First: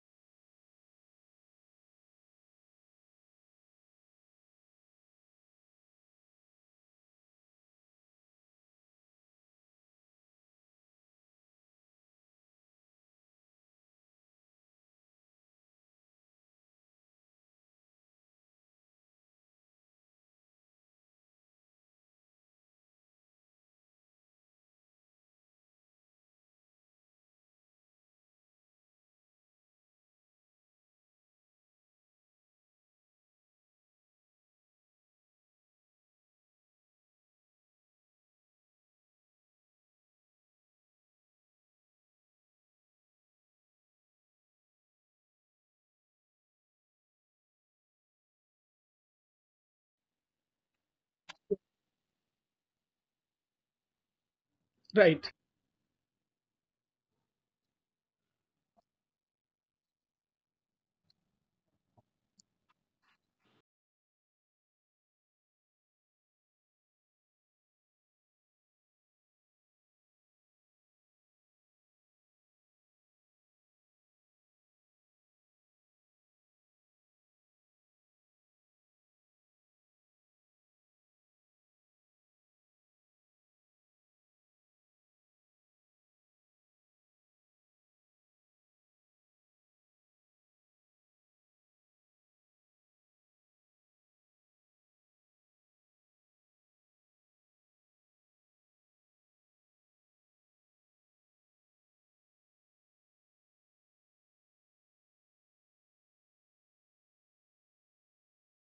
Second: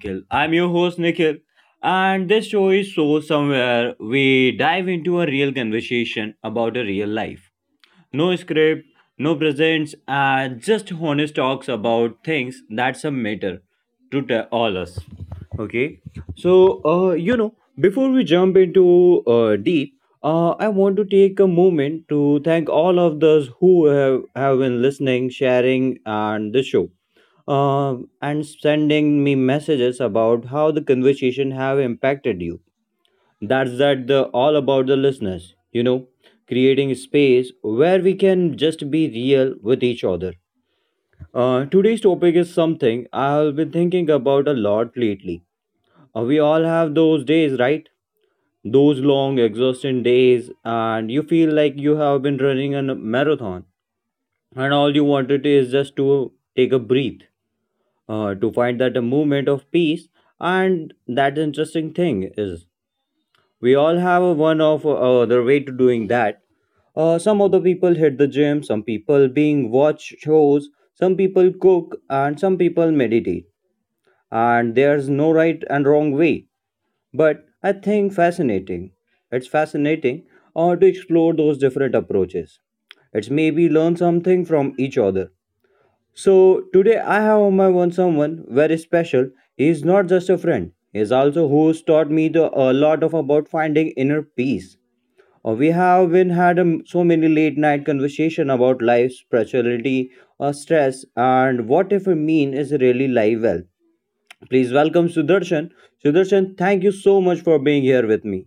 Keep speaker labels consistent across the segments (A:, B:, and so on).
A: Nikhil. I'm your host, Nikhil, and this show is So Somewhere. We dive into a real conversation about a real life. No script, no presents, just honest talks about things that some matter to all us. Okay, so before we jump into deep, I want to take a moment to thank all of those who have been listening, sharing, and the show uh, and sending me messages about how the conversation have impacted you. That's that the all about the listeners, you know, creating space where we can just be real with each other. Uh, today's topic is something I've been thinking about a lot lately. We all have those days, right? Those long exhausting days and you feel like you have been running a marathon, and all you
B: Right.
A: wanted is just to take a breath, to find that a moment of peace. And that interesting thing is, we all have a one of other way to doing that. Some of the people hit the gym, some people being watch shows, some people cook, and some people meditate. And there's no right and wrong way. But I think fascinating. It's fascinating to explore those different approaches. It's maybe learn something from each other. So today I have on my one someone very special. He is not just a friend. He is also who's taught me a lot of about finding inner peace. We have been had so many late night conversation about life, spirituality, stress, and what if a mean is really live well. Please welcome Sudarshan. Sudarshan, thank you so much for being here with me.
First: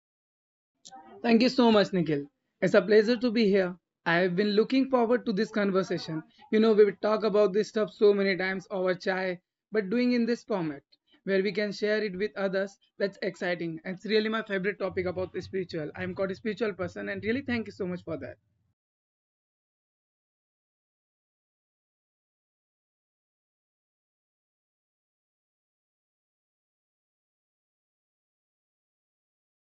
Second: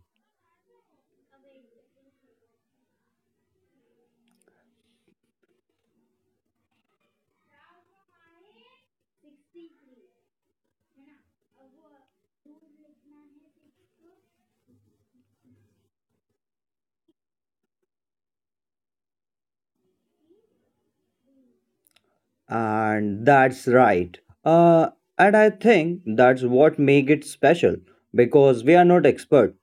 B: Thank you so much, Nikhil. It's a pleasure to be here. I have been looking forward to this conversation. You know, we would talk about this stuff so many times over chai, but doing in this format where we can share it with others, that's exciting. It's really my favorite topic about the spiritual. I'm quite a spiritual person, and really thank you so much for that.
A: And that's right. Uh, and I think that's what make it special because we are not expert.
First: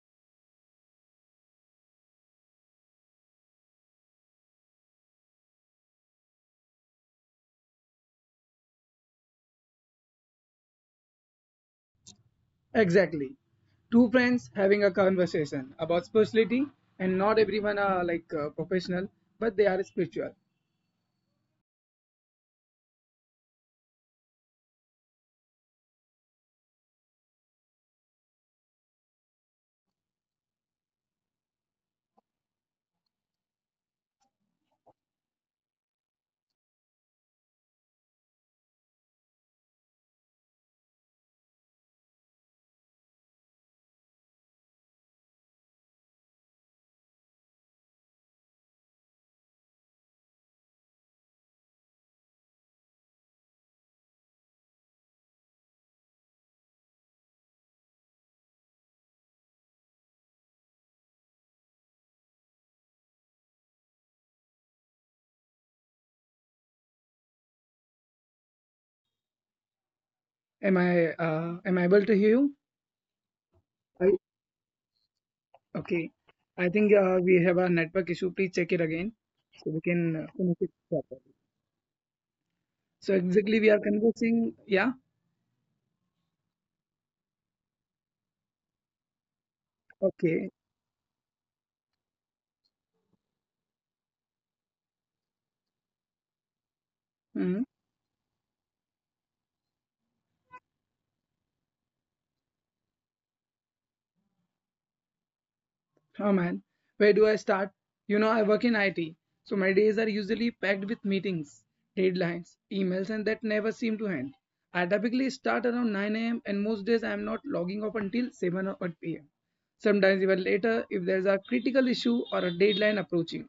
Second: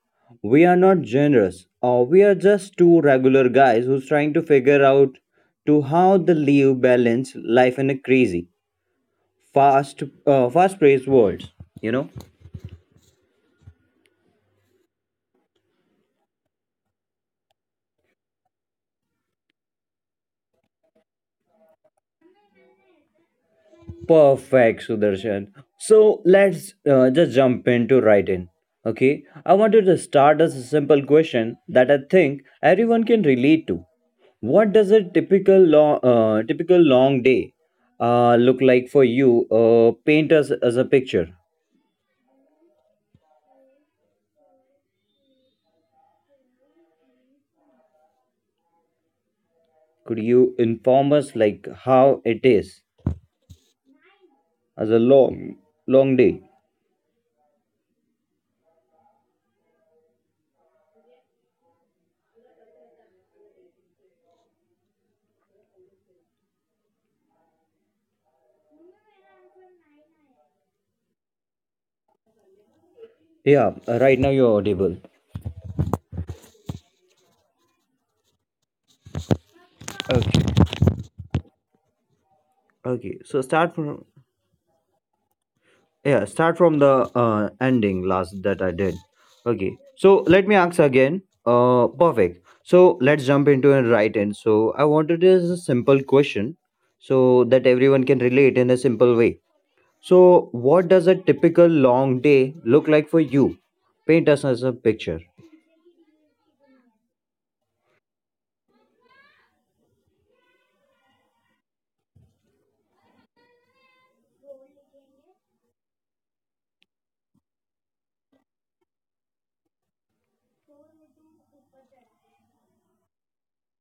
A: We are not generous. We are just two regular guys who's trying to figure out to how the live balance life in a crazy fast fast praise words, you know.
B: Exactly. Two friends having a conversation about spirituality, and not everyone are like professional, but they are spiritual.
A: Perfect, Sudarshan. So let's just jump into right in. Okay, I wanted to start as a simple question that I think everyone can relate to. What does a typical long day look like for you? Uh, paint us as a picture. Could you inform us like how it is as a long long day?
B: Am I am I able to hear you?
A: Yeah, right now you're audible.
B: Okay, I think we have a network issue. Please check it again so we can finish it
A: Okay.
B: properly. So
A: Okay, so
B: exactly we are
A: start from.
B: conversing. Yeah.
A: Yeah, start from the ending last that I did. Okay, so let
B: Okay.
A: me ask again. Perfect. So let's jump into a right in. So I wanted is a simple question, so that
B: Hmm.
A: everyone can relate in a simple way. So what does a typical long day look like for you? Paint us as a picture.
B: Oh man, where do I start? You know, I work in IT, so my days are usually packed with meetings, deadlines, emails, and that never seem to end. I typically start around 9 a.m. and most days I am not logging off until 7 or 8 p.m. Sometimes even later if there's a critical issue or a deadline approaching.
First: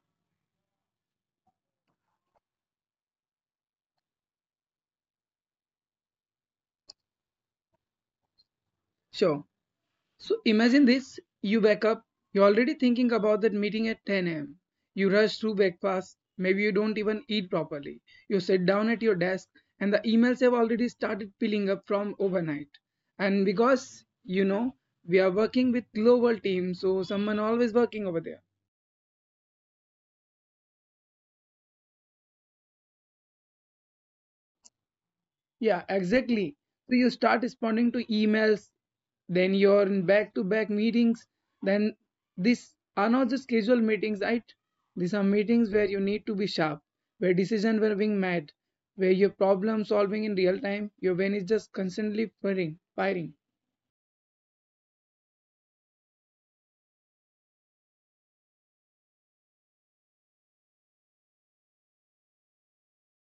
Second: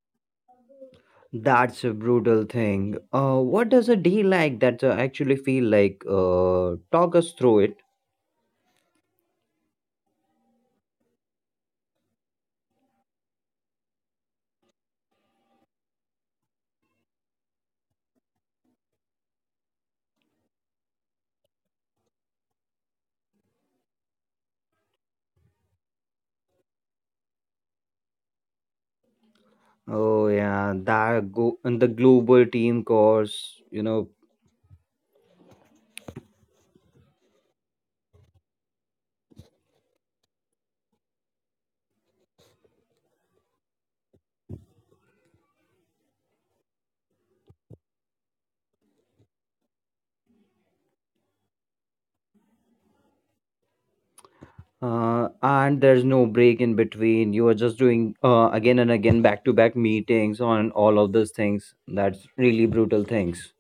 A: That's a brutal thing. What does a day like that actually feel like? Talk us through it.
B: Sure. So imagine this: you wake up, you're already thinking about that meeting at 10 a.m. You rush through breakfast, maybe you don't even eat properly. You sit down at your desk, and the emails have already started piling up from overnight. And because, you know, we are working with global teams, so someone always working over there.
A: Oh yeah, that go and the global team course, you know,
B: Yeah, exactly. So you start responding to emails, then you're in back to back meetings. Then these are not just casual meetings, right? These are meetings where you need to be sharp, where decisions were being made, where you're problem solving in real time. Your brain is just constantly firing.
A: and there's no break in between. You are just doing again and again back to back meetings on all of those things. That's really brutal things.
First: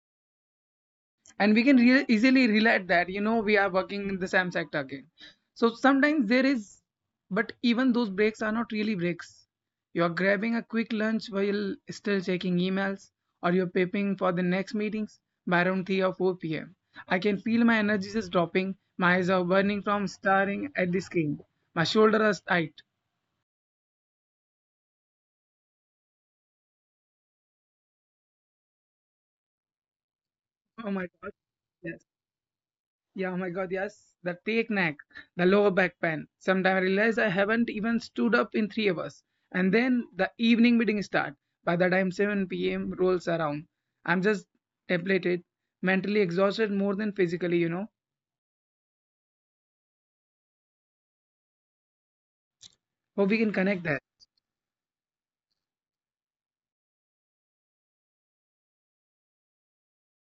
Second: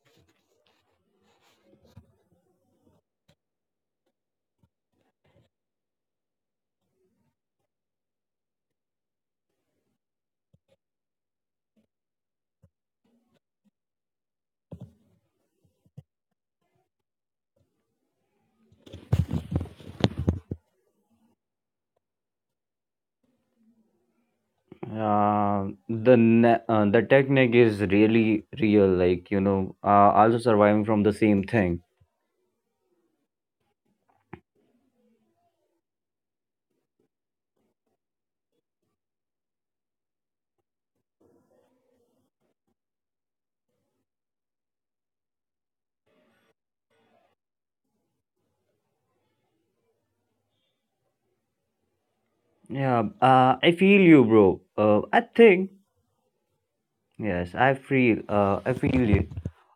B: And we can easily relate that, you know, we are working in the same sector again, so sometimes there is, but even those breaks are not really breaks. You are grabbing a quick lunch while still checking emails, or you're prepping for the next meetings. By around 3 or 4 p.m. I can feel my energy is dropping, my eyes are burning from staring at the screen, my shoulders are tight.
A: Uh, the technique is really real. Like you know, also
B: Oh my
A: surviving
B: god.
A: from the same
B: Yes.
A: thing.
B: Yeah, oh my God, yes. The take neck, the lower back pain. Sometimes I realize I haven't even stood up in 3 hours. And then the evening meeting start. By the time 7 p.m. rolls around, I'm just depleted, mentally exhausted more than physically, you know. Hope we
A: Yeah,
B: can connect that.
A: I feel you, bro. I think. Yes, I feel it.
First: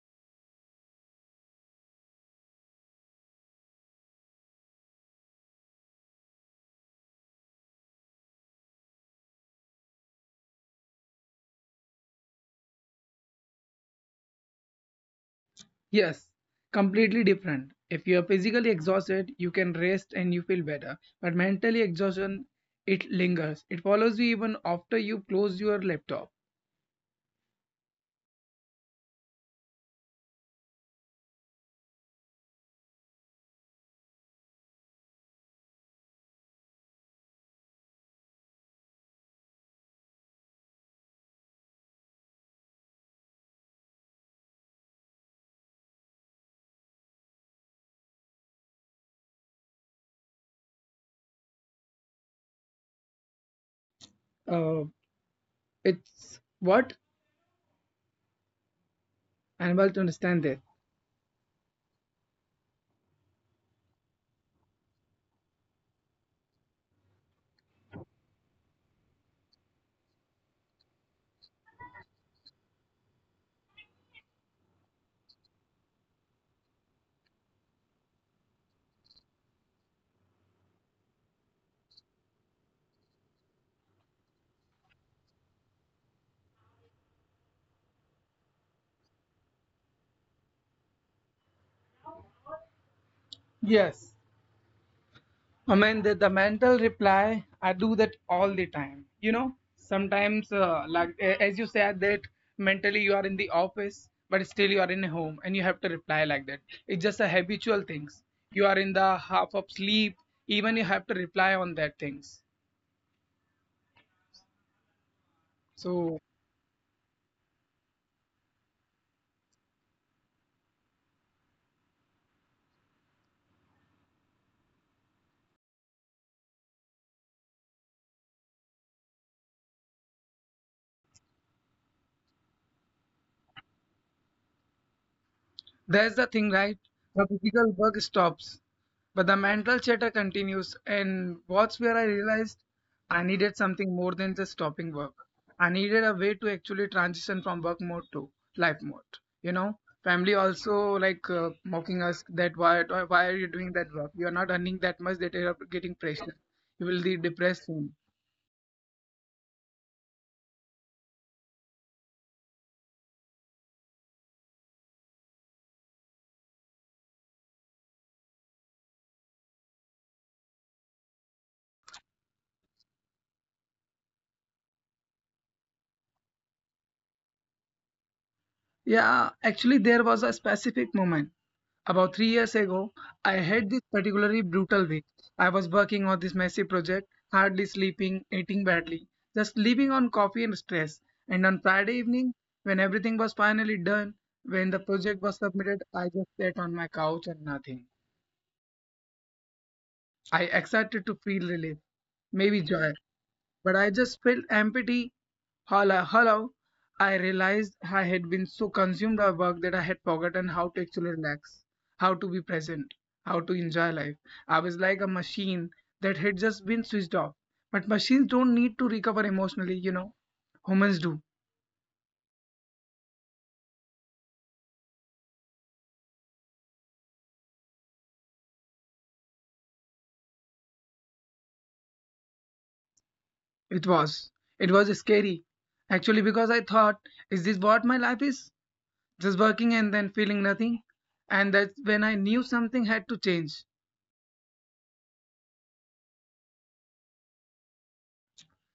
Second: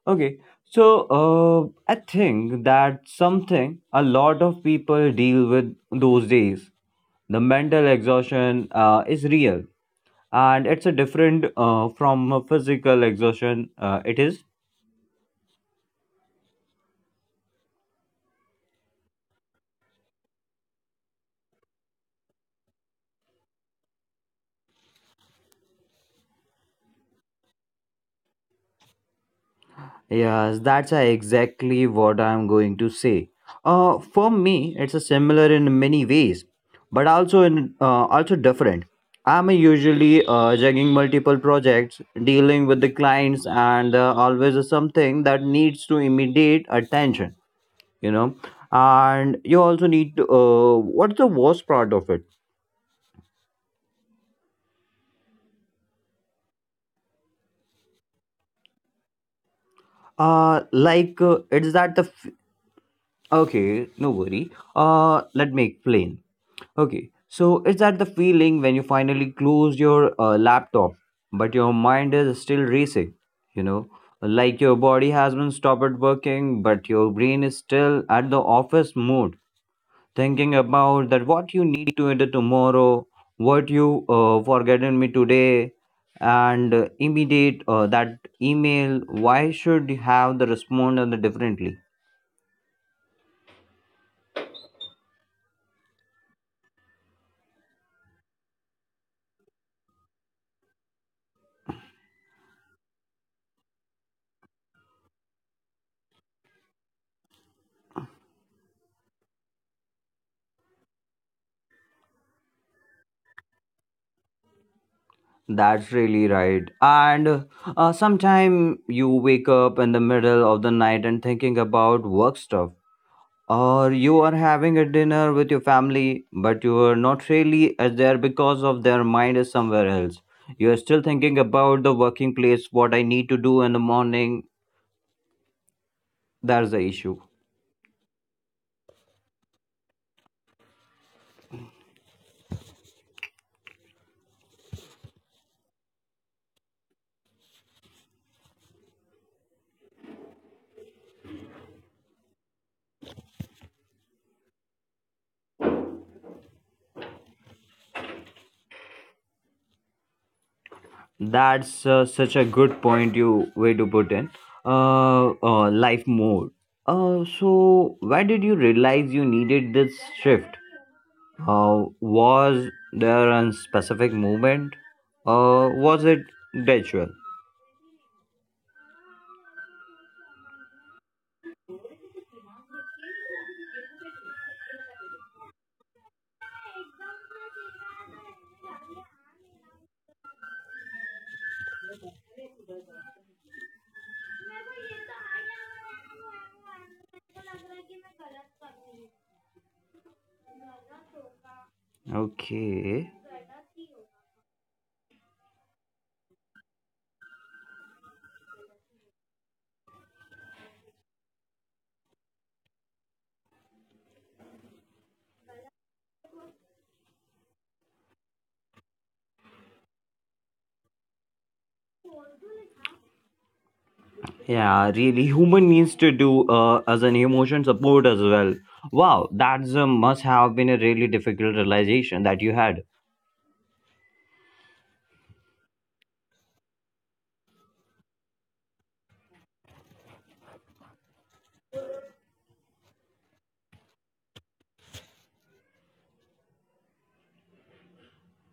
A: Okay, so I think that something a lot of people deal with those days. The mental exhaustion is real, and it's a different from a physical exhaustion. It is.
B: Yes, completely different. If you're physically exhausted, you can rest and you feel better. But mentally exhaustion, it lingers. It follows you even after you close your laptop.
A: Yes, that's exactly what I'm going to say. For me, it's a similar in many ways, but also in also different. I'm usually juggling multiple projects, dealing with the clients, and always is something that needs to immediate attention. You know, and you also need to. What's the worst part of it?
B: Uh, it's what? I'm able to understand this.
A: It's that the. Okay, no worry. Let me explain. Okay, so it's that the feeling when you finally close your laptop, but your mind is still racing, you know, like your body has been stopped working, but your brain is still at the office mode, thinking about that what you need to do tomorrow, what you forgotten me today, and immediate that email. Why should you have the respond on the differently?
B: Yes. I mean, the mental reply, I do that all the time. You know, sometimes, like as you said, that mentally you are in the office, but still you are in a home and you have to reply like that. It's just a habitual things. You are in the half of sleep, even you have to reply on that things.
A: That's
B: So
A: really right. And sometime you wake up in the middle of the night and thinking about work stuff, or you are having a dinner with your family, but you are not really as there because of their mind is somewhere else. You are still thinking about the working place, what I need to do in the morning.
B: there's the thing, right?
A: That's the
B: The
A: issue.
B: physical work stops, but the mental chatter continues. And what's where I realized I needed something more than just stopping work. I needed a way to actually transition from work mode to life mode. You know, family also like mocking us that why are you doing that work? You are not earning that much that you are getting pressure. You will be depressed soon.
A: That's such a good point you way to put in. Uh, life mode. So why did you realize you needed this shift? Was there a specific movement? Was it gradual?
B: Yeah, actually, there was a specific moment. About 3 years ago, I had this particularly brutal week. I was working on this massive project, hardly sleeping, eating badly, just living on coffee and stress. And on Friday evening, when everything was finally done, when the project was submitted, I just sat on my couch and nothing. I excited to feel relief, maybe joy,
A: Okay.
B: but I just felt empty. Hello, hello. I realized I had been so consumed by work that I had forgotten how to actually relax, how to be present, how to enjoy life. I was like a machine that had just been switched off. But machines don't need to recover emotionally, you know. Humans do.
A: Yeah, really, human needs to do as an emotion support as well. Wow, that's a must have been a really difficult realization that you had.
B: It was. It was scary. Actually, because I thought, is this what my life is? Just working and then feeling nothing. And that's when I knew something had to change.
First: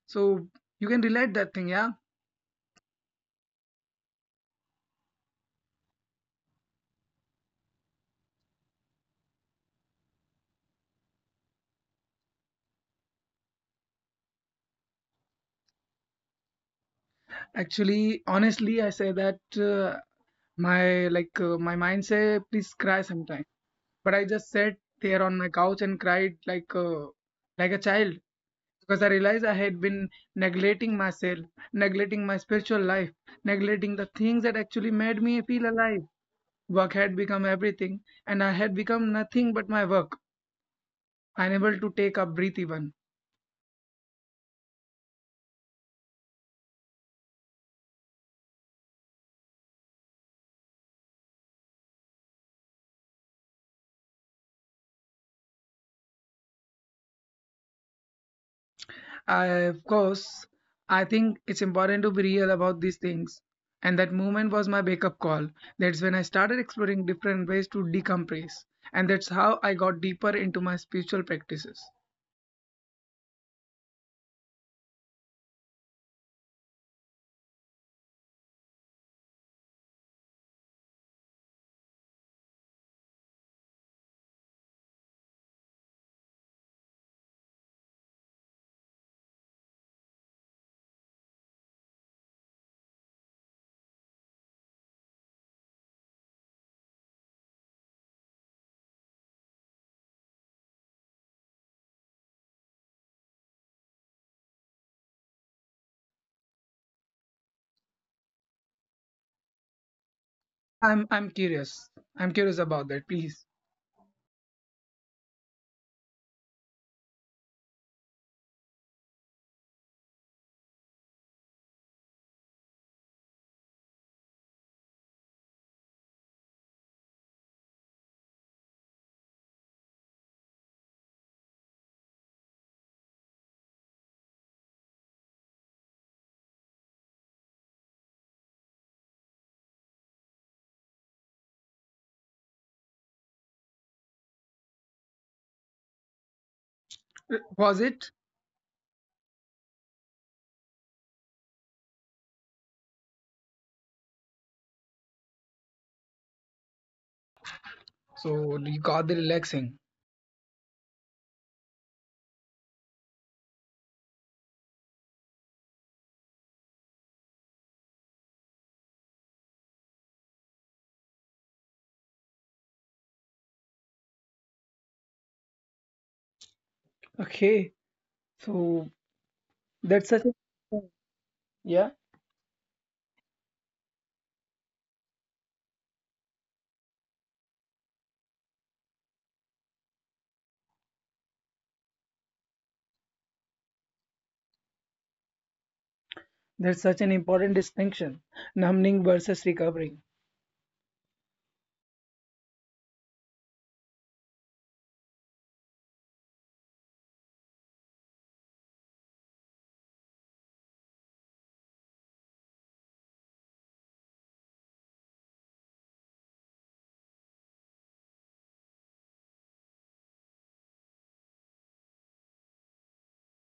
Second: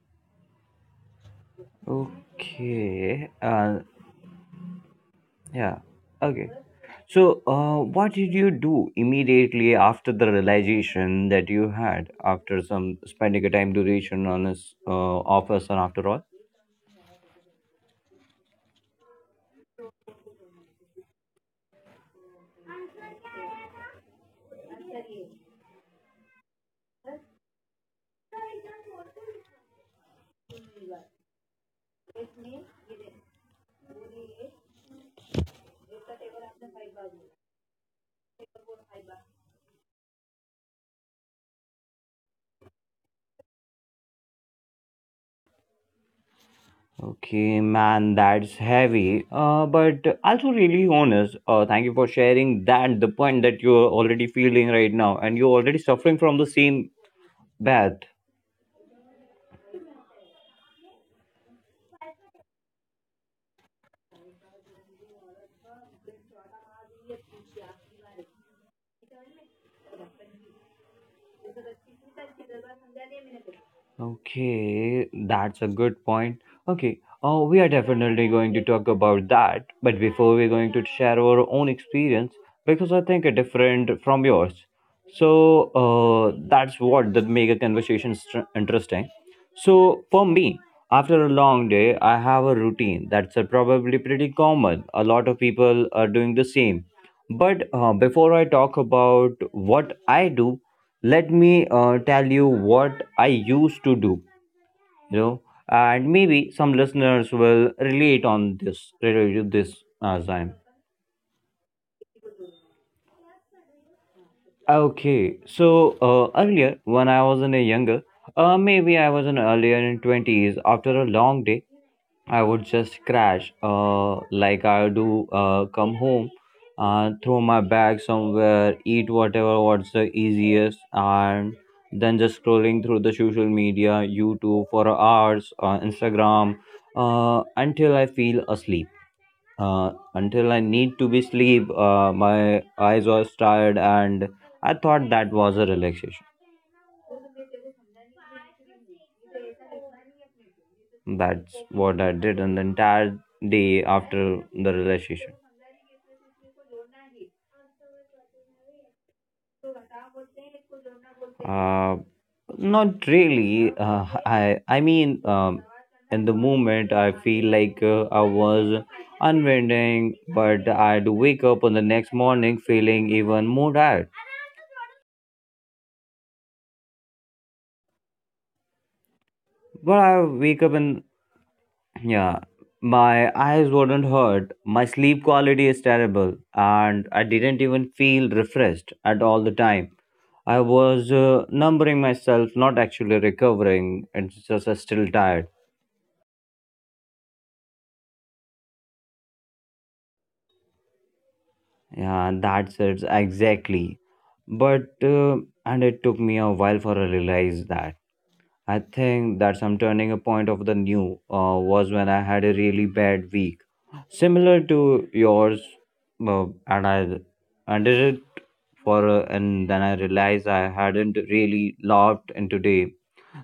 B: So you can relate that thing, yeah.
A: Okay. Yeah. Okay. So, what did you do immediately after the realization that you had after some spending a time duration on a office and after all?
B: Actually, honestly, I say that my like my mind say please cry sometime, but I just sat there on my couch and cried like a child, because I realized I had been neglecting myself, neglecting my spiritual life, neglecting the things that actually made me feel alive. Work had become everything, and I had become nothing but my work. Unable to take a breath even.
A: Okay, man, that's heavy. But also really honest. Thank you for sharing that. The point that you're already feeling right now, and you're already suffering from the same bad.
B: I, of course, I think it's important to be real about these things. And that moment was my wake up call. That's when I started exploring different ways to decompress. And that's how I got deeper into my spiritual practices.
A: Okay, that's a good point. Okay, we are definitely going to talk about that, but before we're going to share our own experience because I think it's different from yours. So that's what that make a conversation interesting. So for me, after a long day, I have a routine that's probably pretty common. A lot of people are doing the same. But before I talk about what I do, let me tell you what I used to do, you know, and maybe some listeners will relate on this relate to this as I'm.
B: I'm curious. I'm curious about that, please.
A: Okay, so earlier when I was in a younger, maybe I was in earlier in 20s, after a long day I would just crash, like I do, come home, throw my bag somewhere, eat whatever what's the easiest, and then just scrolling through the social media, YouTube for hours, Instagram, until I feel asleep. Until I need to be sleep, my eyes was tired, and I thought that was a relaxation.
B: Was it?
A: That's what I did on the entire day after the relationship.
B: So you got the relaxing.
A: Uh, not really. I mean, in the moment, I feel like I was unwinding, but I'd wake up on the next morning feeling even more tired.
B: Okay. So
A: But
B: that's such
A: I wake up
B: a
A: in.
B: yeah,
A: Yeah, my eyes would not hurt, my sleep quality is terrible, and I didn't even feel refreshed at all the time. I was numbing myself, not actually recovering, it's just still tired.
B: that's such an important distinction. Numbing versus recovering.
A: Yeah, that's it exactly. But, and it took me a while for I realize that. I think that some turning a point of the new was when I had a really bad week, similar to yours, and I ended it for and then I realized I hadn't really laughed in today,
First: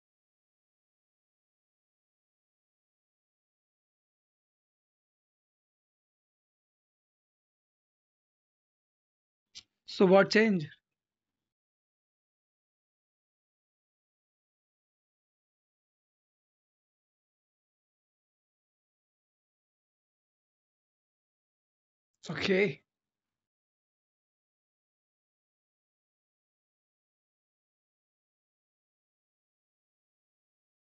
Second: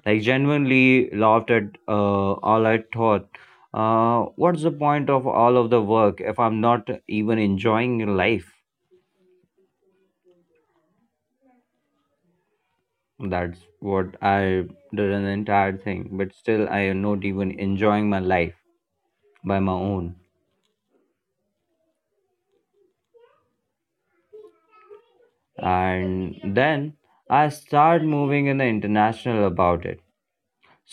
A: like genuinely laughed at all I thought. What's the point of all of the work if I'm not even enjoying life?
B: So what changed?
A: That's what I did an entire thing, but still I am not even enjoying my life by my own.
B: Okay.
A: And then I start moving in the international about it.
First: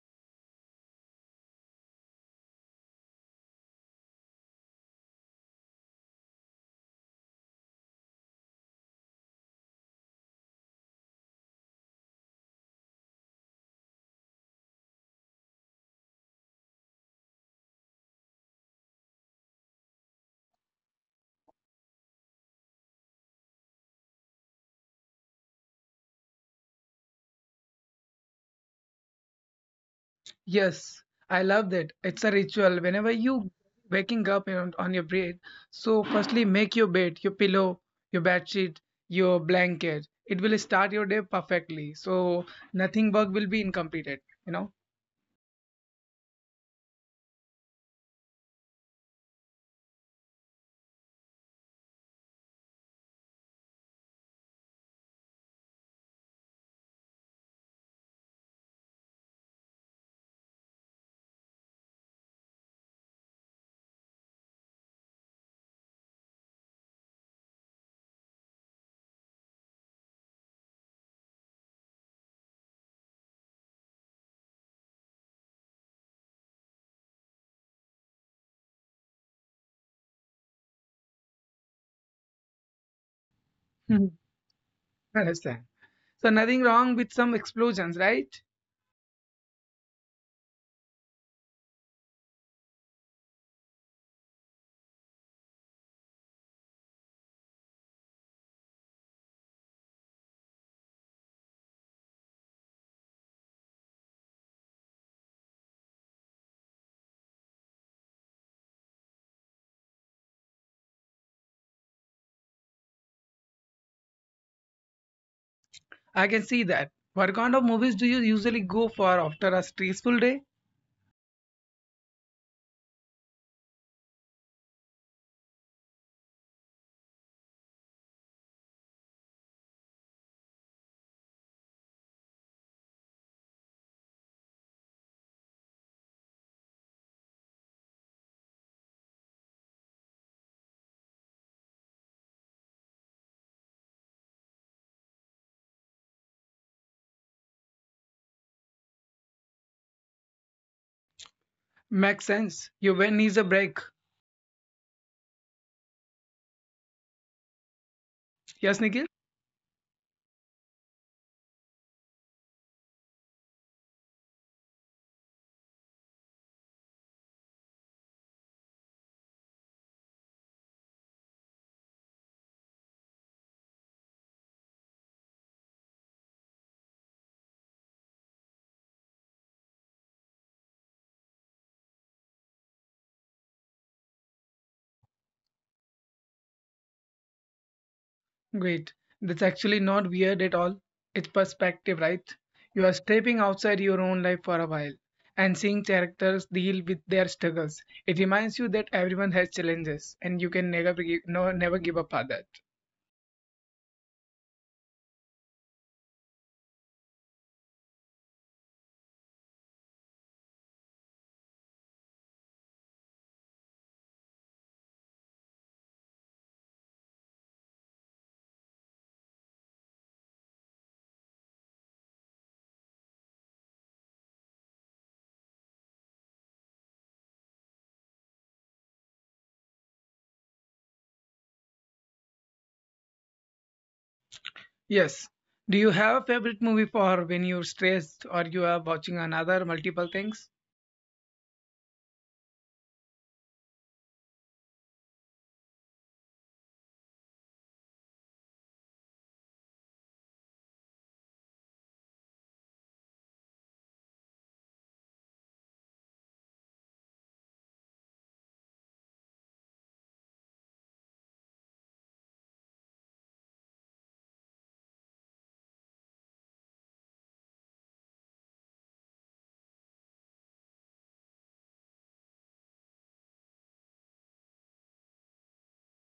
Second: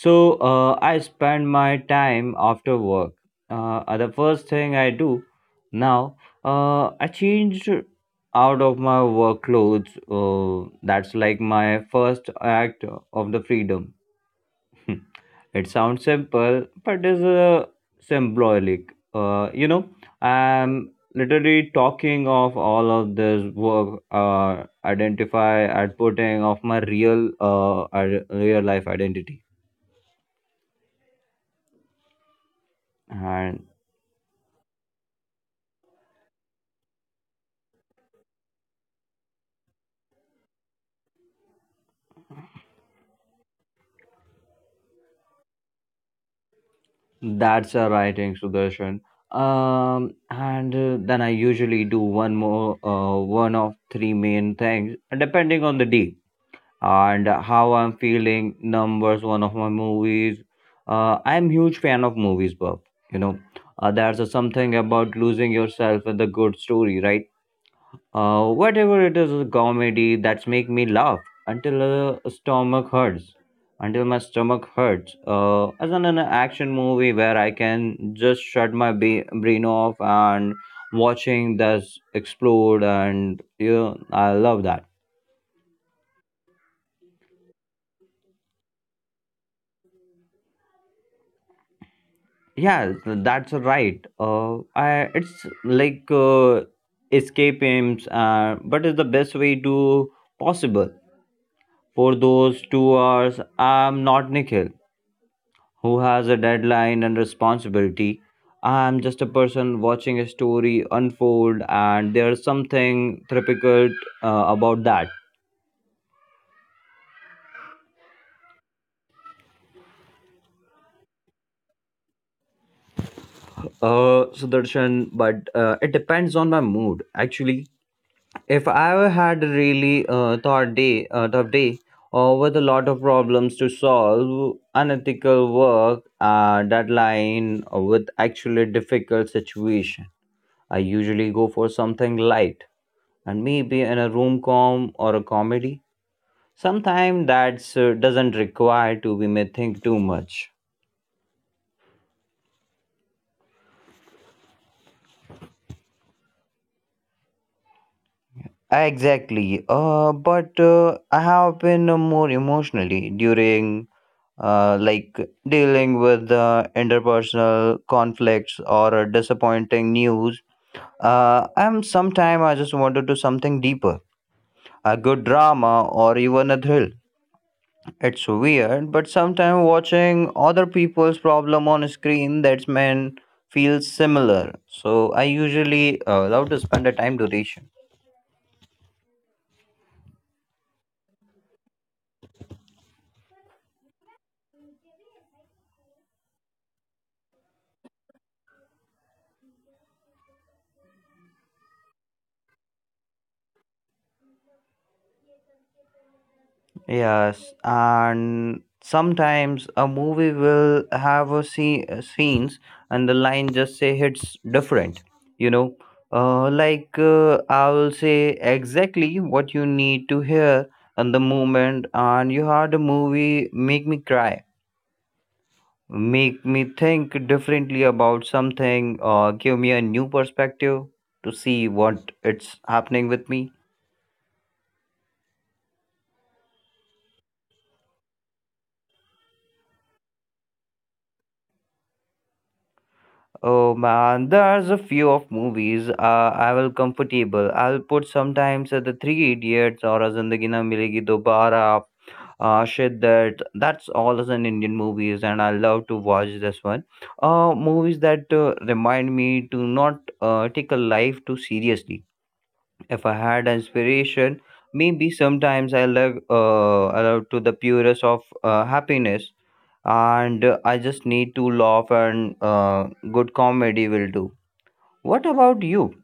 A: So I spend my time after work. Uh, the first thing I do now, I changed out of my work clothes, that's like my first act of the freedom. It sounds simple, but is symbolic. You know, I'm literally talking of all of this work, identify and putting of my real, real life identity,
B: Yes, I love that. It's a ritual. Whenever you
A: and
B: waking up on your bed, so firstly make your bed, your pillow, your bed sheet, your blanket. It will start your day perfectly. So nothing work will be incompleted, you know?
A: that's a writing suggestion. And then I usually do one more, one of three main things, depending on the day and how I'm feeling. Numbers, one of my movies. I'm huge fan of movies, Bob. You know, there's a something about losing yourself in the good story, right? Whatever it is, a comedy that's make me laugh until stomach hurts, until my stomach hurts. As in an action movie where I can just shut my brain off and watching this explode, and you know,
B: Mhm.
A: I love that.
B: Understand. So nothing wrong with some explosions, right?
A: Yeah, that's right. I, it's like escape aims, but it's the best way to possible for those 2 hours. I'm not Nikhil, who has a deadline and responsibility. I'm just a person watching a story unfold, and there's something therapeutic about that.
B: I can see that. What kind of movies do you usually go for after a stressful day?
A: Sudarshan, but it depends on my mood actually. If I had a really tough day, or with a lot of problems to solve, unethical work, deadline, with actually difficult situation, I usually go for something light and maybe in a room com or a comedy. Sometimes that doesn't require to be may think too much.
B: Makes sense. Your brain needs a break. Yes, Nikhil.
A: Exactly. But I have been more emotionally during uh, like dealing with the interpersonal conflicts or disappointing news. I'm sometime I just want to do something deeper, a good drama or even a thrill. It's weird, but sometimes watching other people's problem on screen that's man feels similar. So I usually love to spend the time duration.
B: Great. That's actually not weird at all. It's perspective, right? You are stepping outside your own life for a while and seeing characters deal with their struggles. It reminds you that everyone has challenges and you can never give, no, never give up on that.
A: Yes, and sometimes a movie will have a scene, scenes and the line just say hits different, you know. I will say exactly what you need to hear in the moment, and you heard a movie make me cry, make me think differently about something, or give me a new perspective to see what it's happening with me.
B: Yes. Do you have a favorite movie for when you're stressed or you are watching another multiple things?
A: Oh man, there's a few of movies I will comfortable. I'll put sometimes the Three Idiots or a Zindagi Na Milegi Dobara, Shiddat. That's all as an Indian movies, and I love to watch this one. Movies that remind me to not take a life too seriously. If I had inspiration, maybe sometimes I love allow to the purest of happiness, and I just need to laugh and good comedy will do. What about you?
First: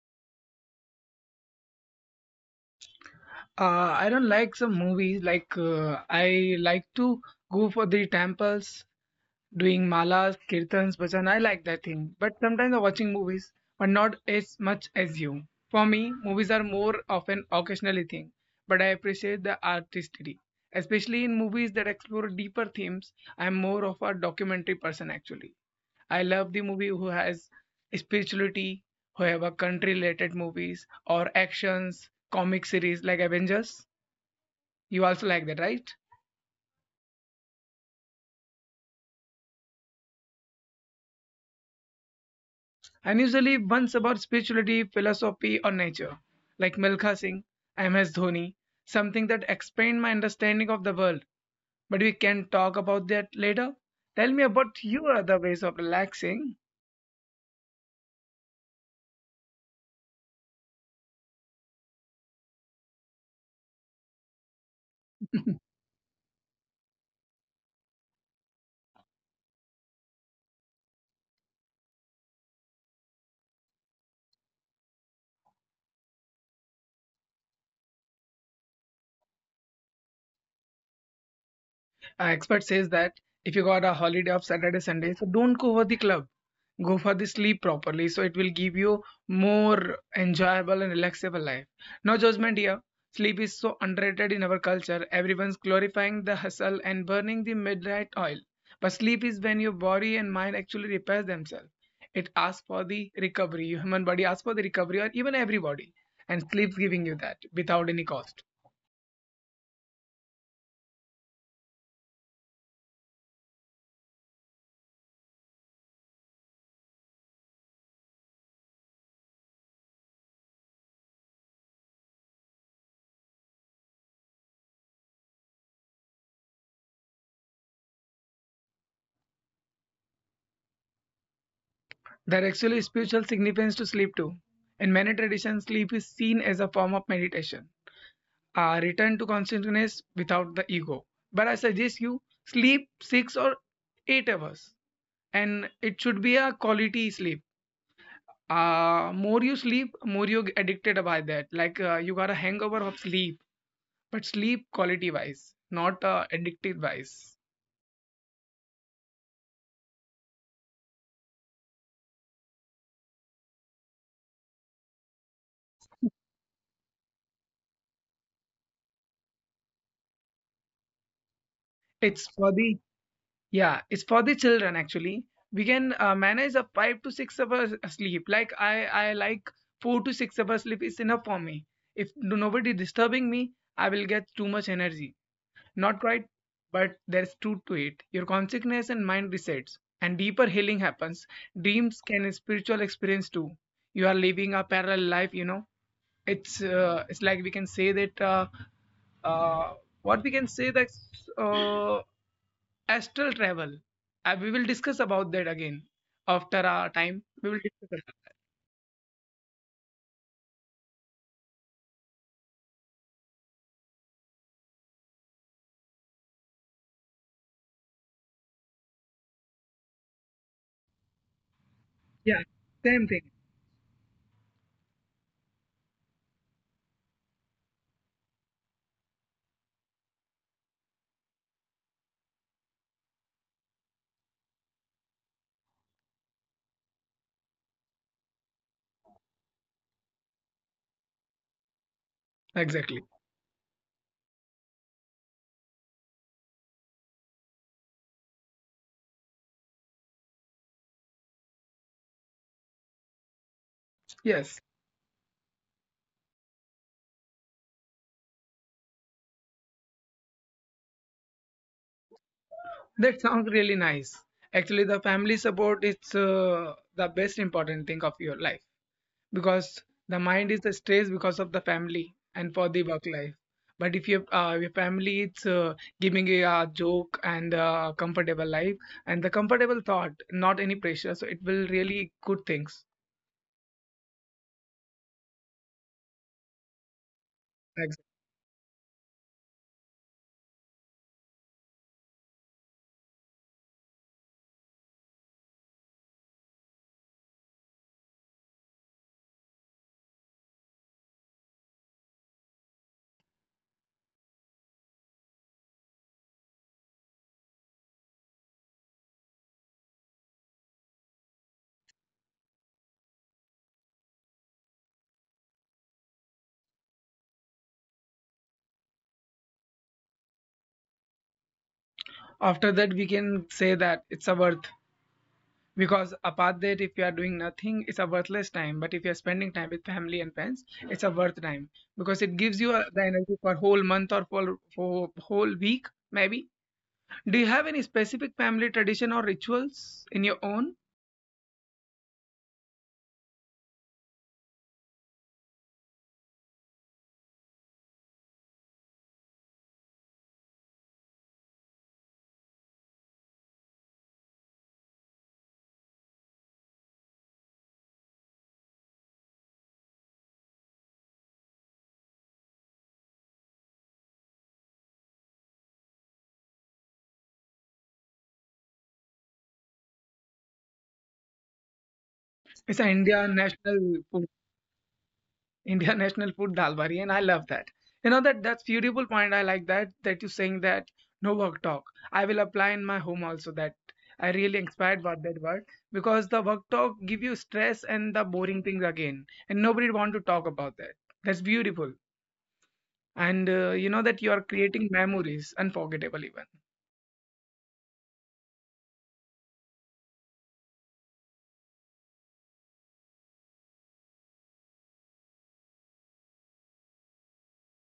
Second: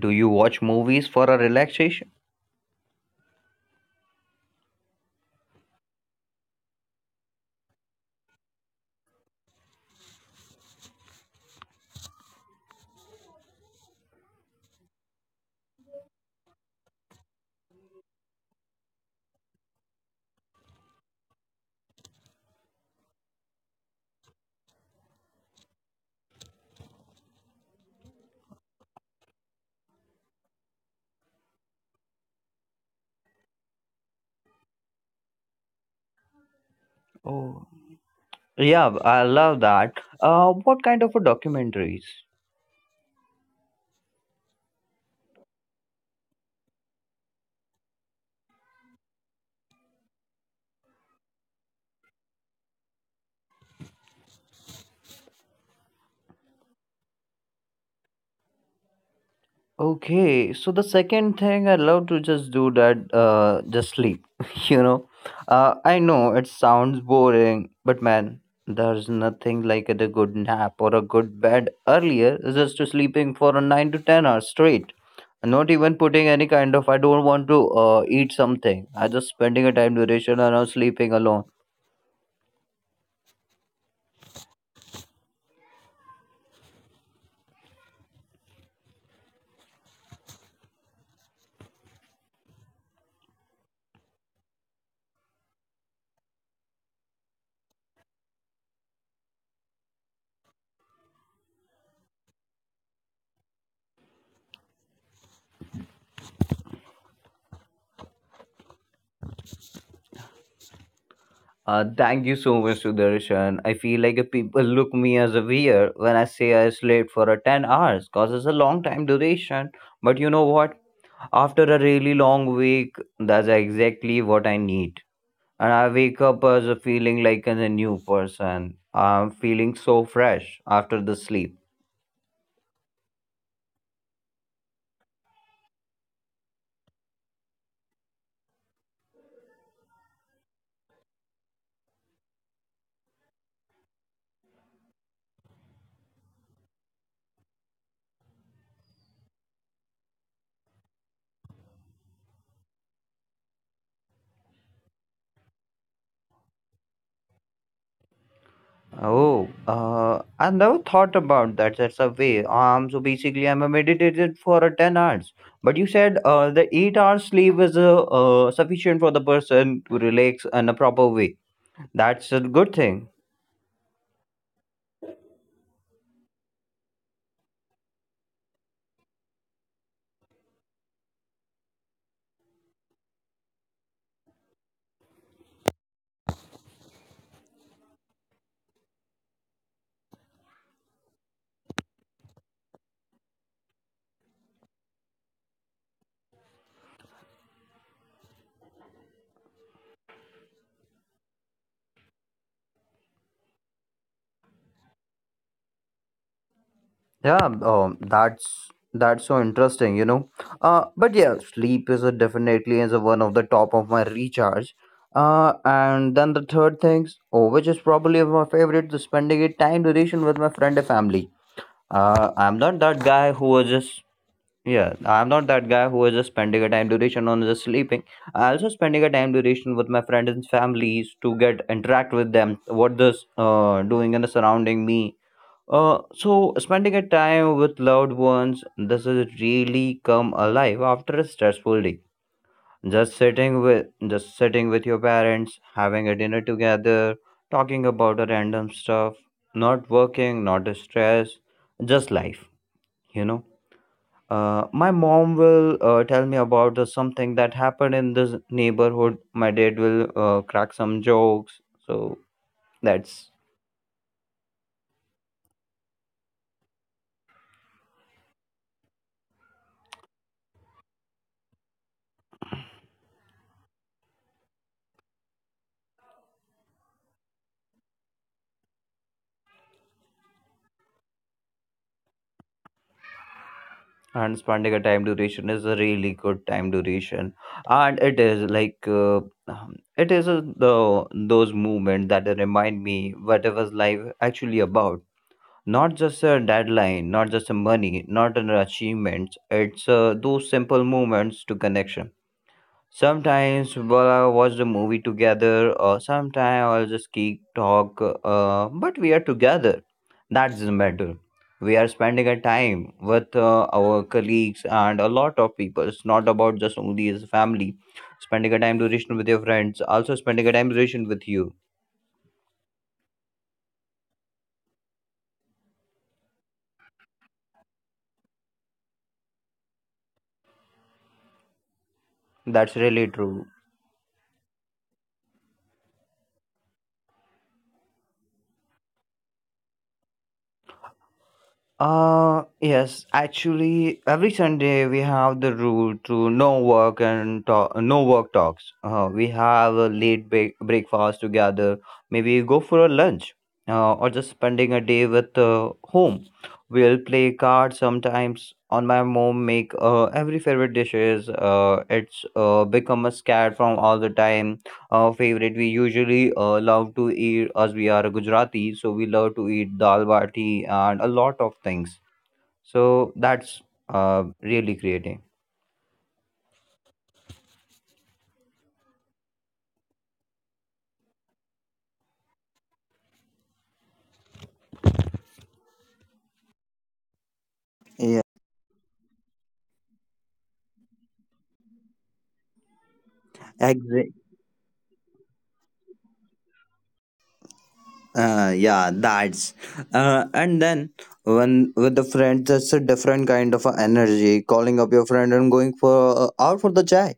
A: Do you watch movies for a relaxation?
B: I don't like some movies. Like I like to go for the temples doing malas, kirtans, bhajan. I like that thing. But sometimes I'm watching movies, but not as much as you. For me, movies are more of an occasionally thing, but I appreciate the artistry. Especially in movies that explore deeper themes, I'm more of a documentary person actually. I love the movie who has spirituality, who have a country related movies or actions, comic series like Avengers. You also like that, right?
A: Oh, yeah, I love that. What kind of a documentaries?
B: And usually ones about spirituality, philosophy, or nature, like Milkha Singh, MS Dhoni, something that expand my understanding of the world. But we can talk about that later. Tell me about your other ways of relaxing.
A: Okay, so the second thing I love to just do that, just sleep. You know, I know it sounds boring, but man, there's nothing like a good nap or a good bed earlier. It's just to sleeping for a 9 to 10 hours straight. Not even putting any kind of I don't want to eat something. I just spending a time duration around sleeping alone.
B: Expert says that if you got a holiday of Saturday, Sunday, so don't go for the club. Go for the sleep properly. So it will give you more enjoyable and relaxable life. No judgment here. Sleep is so underrated in our culture. Everyone's glorifying the hustle and burning the midnight oil. But sleep is when your body and mind actually repairs themselves. It asks for the recovery. Your human body asks for the recovery, or even every body. And sleep's giving you that without any cost.
A: Thank you so much, Sudarshan. I feel like a people look me as a weird when I say I slept for a 10 hours because it's a long time duration. But you know what? After a really long week, that's exactly what I need. And I wake up as a feeling like as a new person. I'm feeling so fresh after the sleep.
B: There actually is spiritual significance to sleep too. In many traditions, sleep is seen as a form of meditation, a return to consciousness without the ego. But I suggest you sleep 6 or 8 hours, and it should be a quality sleep. More you sleep, more you get addicted by that. Like you got a hangover of sleep, but sleep quality wise, not addictive wise.
A: Oh, I never thought about that. That's a way. So basically, I'm a meditated for a 10 hours. But you said the 8 hours sleep is sufficient for the person to relax in a proper way.
B: It's
A: That's a
B: for
A: good
B: the...
A: thing.
B: Yeah, it's for the children actually. We can manage a 5 to 6 hours sleep. Like I like 4 to 6 hours sleep is enough for me. If nobody disturbing me, I will get too much energy. Not right, but there's truth to it. Your consciousness and mind resets, and deeper healing happens. Dreams can a spiritual experience too. You are living a parallel life. You know, it's like we can say that uh, what we can say that uh, astral travel. We will discuss about that again after our time.
A: Yeah.
B: We will discuss about that.
A: That's so interesting. You know. But yeah, sleep is a definitely is a one of the top of my recharge. And then the third things, oh, which is probably my favorite, the spending a time duration with my friend and family.
B: Yeah,
A: I'm not that
B: same
A: guy
B: thing.
A: who was just yeah. I'm not that guy who was just spending a time duration on just sleeping. I also spending a time duration with my friends and families to get interact with them. What this doing and surrounding me. So spending a time with loved ones. This is really come alive after a stressful day.
B: Exactly.
A: Just sitting with your parents, having a dinner together, talking about a random stuff. Not working, not stress, just life. You know,
B: Yes,
A: my mom will tell me about the something that happened in this neighborhood. My dad will crack some jokes. So
B: that
A: that's
B: sounds really nice. Actually, the family support is the best important thing of your life, because the mind is stressed because of the family and for the work life. But if your your family is giving you a joke and a comfortable life and the comfortable thought, not any pressure, so it will really good things.
A: and spending a time duration is a really good time duration, and it is like it is a, the those movement that remind me what was life actually about. Not just a deadline, not just a money, not an achievement. It's those simple moments to connection. Sometimes we'll watch the movie together, or sometimes I'll just keep talk. But we are together. That doesn't matter. We are spending a time with our colleagues and a lot of people. It's not about just only as a family. Spending a time duration with your friends, also spending a time duration with you.
B: After that, we can say that it's a worth, because apart that, if you are doing nothing, it's a worthless time. But if you are spending time with family and friends, it's a worth time because it gives
A: That's
B: you
A: really
B: the
A: true.
B: energy for whole month or for whole week, maybe. Do you have any specific family tradition or rituals in your own?
A: Uh, yes, actually every Sunday we have the rule to no work and talk, no work talks. We have a late breakfast together. Maybe go for a lunch or just spending a day with home. We'll play cards sometimes. On my mom make every favorite dishes. It's become a scared from all the time favorite. We usually love to eat, as we are Gujarati, so we love to eat dal bati and a lot of things.
B: It's an
A: So
B: Indian
A: that's
B: national food.
A: really creating.
B: Indian national food dal bari, and I love that. You know that's beautiful point. I like that you're saying that no work talk. I will apply in my home also that. I really inspired by that word because the work talk give you stress and the
A: Yeah,
B: boring things again, and nobody want to talk about that. That's beautiful, and you know that you are
A: exactly.
B: creating memories, unforgettable even.
A: Yeah, that's. And then when with the friends, that's a different kind of a energy. Calling up your friend and going for out for the chai.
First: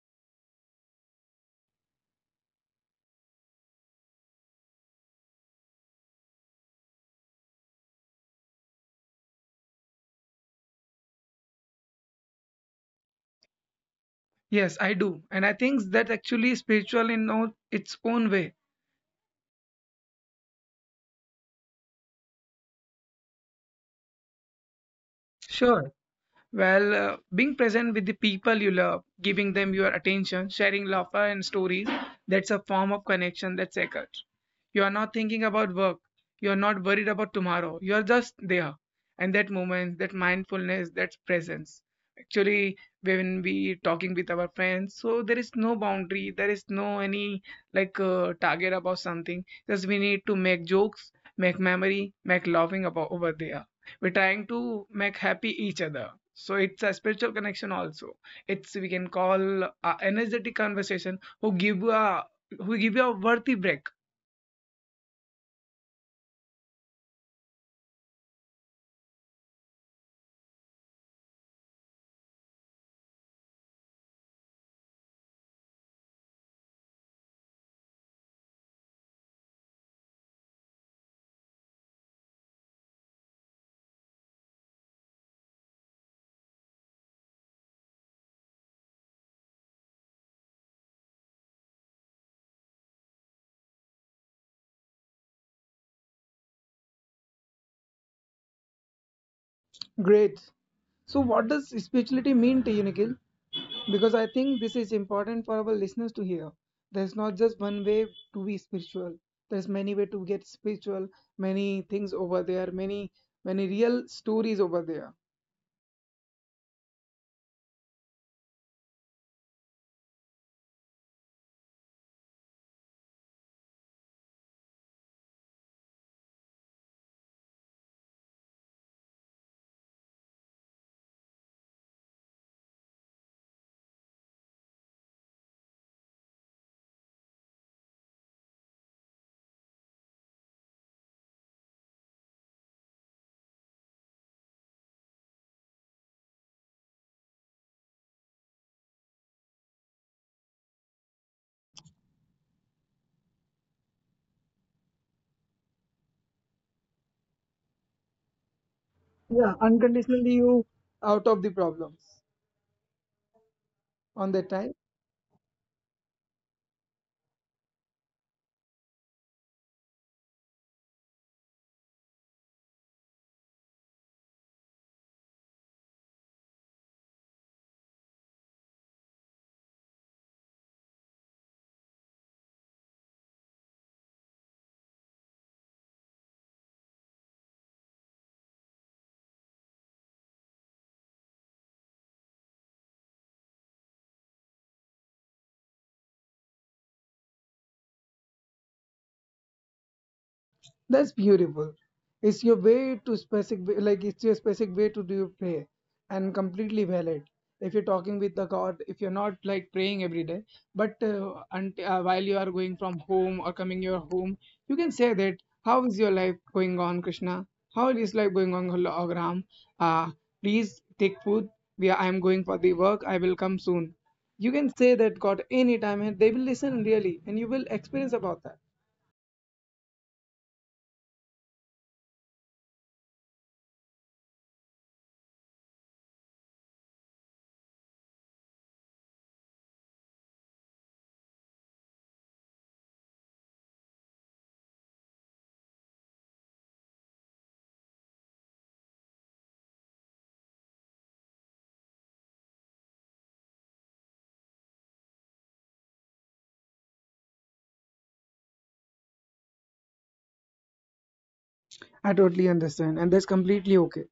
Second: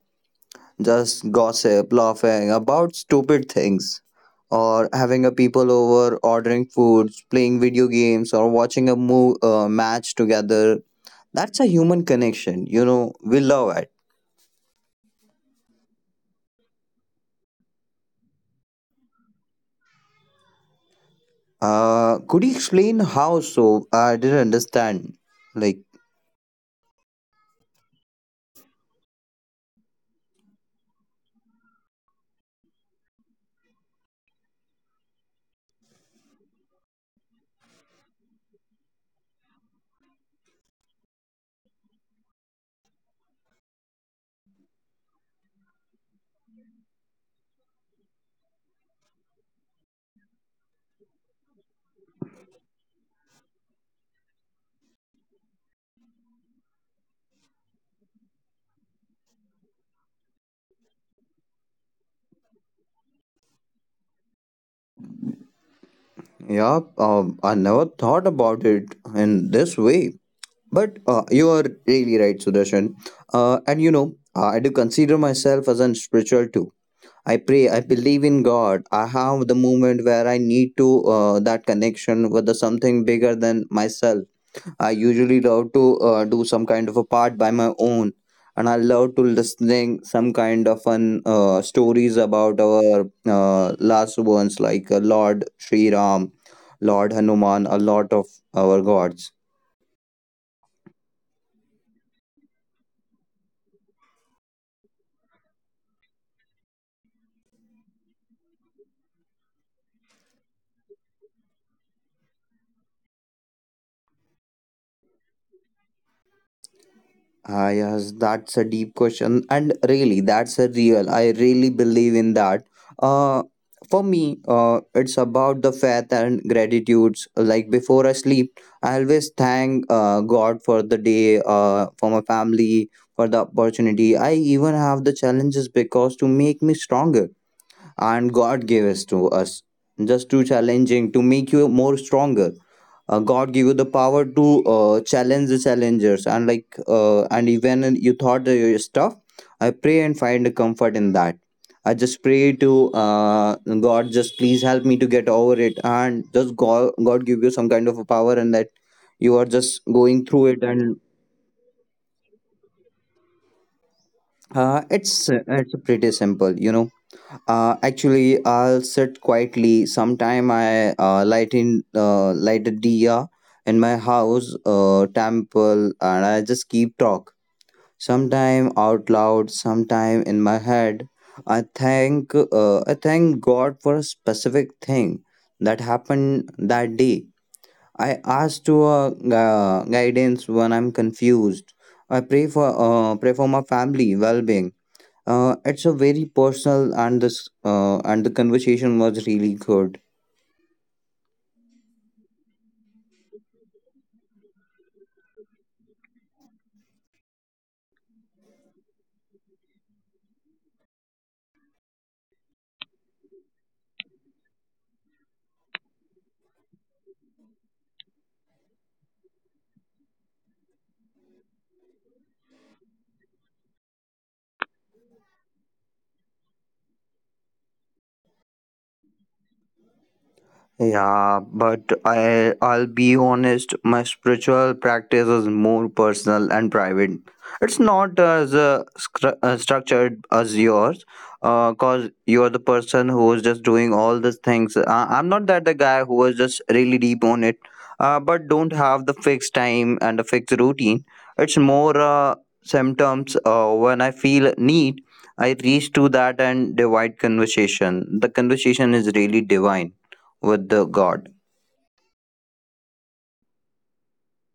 A: Just gossip, laughing about stupid things, or having a people over, ordering foods, playing video games, or watching a match together. That's a human connection. You know, we love it.
B: Yes, I do, and I think that's actually spiritual in all its own way.
A: Could you explain how so? I didn't understand. Like,
B: Sure. Well, being present with the people you love, giving them your attention, sharing laughter and stories, that's a form of connection that's sacred. You are not thinking about work. You are not worried about tomorrow. You are just there. And that moment, that mindfulness, that presence. Actually, when we talking with our friends, so there is no boundary. There is no any like target about something. Just we need to make jokes, make memory, make laughing about over there, we're trying to make happy each other, so it's a spiritual connection also, it's we can call a energetic conversation who give you a, who give you a worthy break.
A: yeah, I never thought about it in this way. But you are really right, Sudarshan. And you know, I do consider myself as a spiritual too. I pray, I believe in God. I have the moment where I need to that connection with the something bigger than myself. I usually love to do some kind of a part by my own, and I love to listening some kind of an stories about our last ones like Lord Sri Ram, Lord Hanuman, a lot of our gods.
B: Great. So, what does spirituality mean to you, Nikhil? Because I think this is important for our listeners to hear. There's not just one way to be spiritual. There's many way to get spiritual. Many things over there. Many, many real stories over there.
A: Ah, yes, that's a deep question, and really, that's a real. I really believe in that. Uh, for me, it's about the faith and gratitudes. Like before I sleep, I always thank God for the day, for my family, for the opportunity. I even have the challenges because to make me stronger, and God gave us to us. Just too challenging to make you more stronger. God give you the power to challenge the challengers and like and even you thought that your stuff I pray and find a comfort in that. I just pray to uh, God, just please help me to get over it, and just God, God give you some kind of a power and that you are just
B: Yeah,
A: going through it
B: unconditionally
A: and
B: you out of the problems on
A: uh,
B: that time.
A: it's it's pretty simple you know. Actually, I'll sit quietly. Sometime I light a diya in my house temple, and I just keep talk. Sometime out loud, sometime in my head. I thank God for a specific thing that happened that day. I ask to guidance when I'm confused. I pray for Pray for my family well being. It's a very personal and this and the conversation was really good.
B: That's beautiful. It's your way to specific, like it's your specific way to do your prayer, and completely valid. If you're talking with the God, if you're not like praying every day, but unt while you are going from home or coming your home, you can say that. How is your life going on, Krishna? How is life going on, Ram? Uh, please take food. We are, I'm going for the work. I will come soon. You can say that God anytime, and they will listen really, and you will experience about that.
A: Yeah, but I'll be honest, my spiritual practice is more personal and private. It's not as structured as yours, cause you're the person who is just doing all these things. I'm not that the guy who is just really deep on it, but don't have the fixed time and a fixed routine. It's more symptoms when I feel need. I reach to that and divide conversation. The conversation is really divine with the God.
B: I totally understand, and that's completely okay.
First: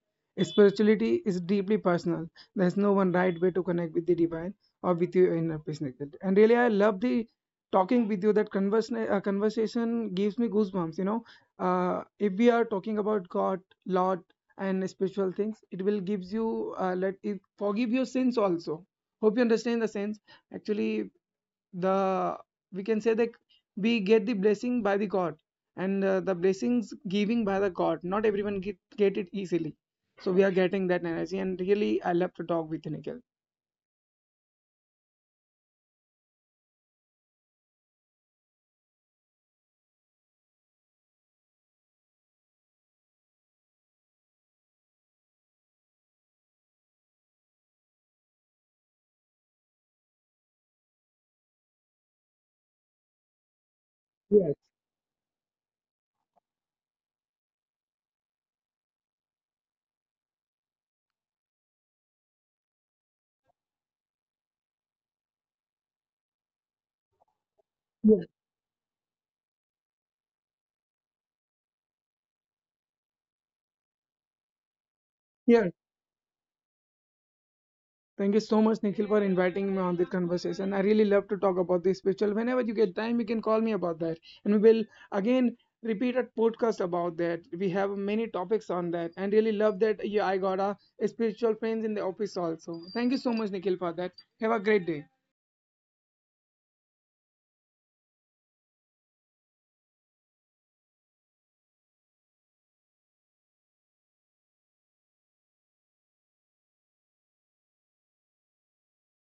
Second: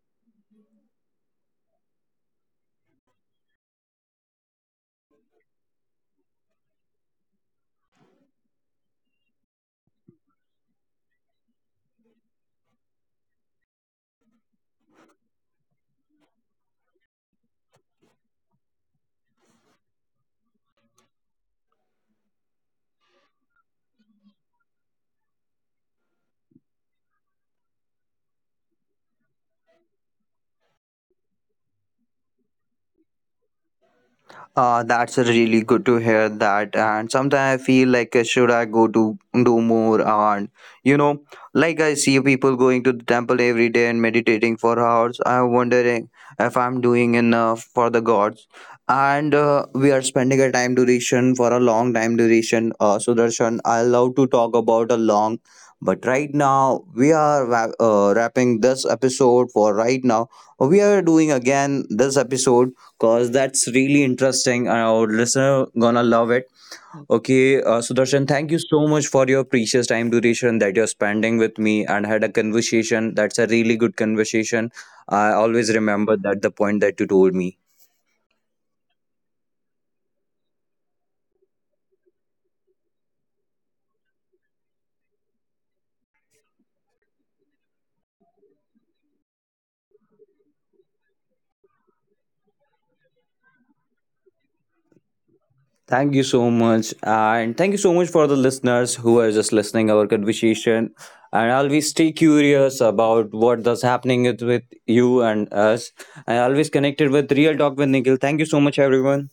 B: Spirituality is deeply personal. There's no one right way to connect with the divine or with your inner peace, Nikhil. And really, I love the talking with you. That conversation gives me goosebumps. You know, if we are talking about God, Lord, and spiritual things, it will gives you let it forgive your sins also. Hope you understand the sense. Actually, the, we can say that we get the blessing by the god and the blessings giving by the god not everyone get it easily, so we are getting that energy and really I love to talk with you, Nikhil.
A: That's really good to hear that. And sometimes I feel like, should I go to do more? And you know, like I see people going to the temple every day and meditating for hours. I'm wondering if I'm doing enough for the gods. And we are spending a time duration for a long time duration. Sudarshan, I love to talk
B: Yes,
A: about a long, but right now we are wrapping this episode for right now. We are doing again this episode cause that's really interesting. And our listener gonna love it. Okay, Sudarshan,
B: yes,
A: thank you so much for your precious time duration that you're spending with me and had a conversation. That's a really good conversation. I always
B: yes.
A: remember that the point that you told me.
B: Thank you so much, Nikhil, for inviting me on this conversation. I really love to talk about this spiritual. Whenever you get time, you can call me about that. And we will again repeat a podcast about that. We have many topics on that. And really love that, yeah, I got a spiritual friends in the office also. Thank you so much, Nikhil, for that. Have a great day.
A: Thank you so much, and thank you so much for the listeners who are just listening our conversation. And always stay curious about what does happening with you and us. And always connected with Real Talk with Nikhil. Thank you so much, everyone.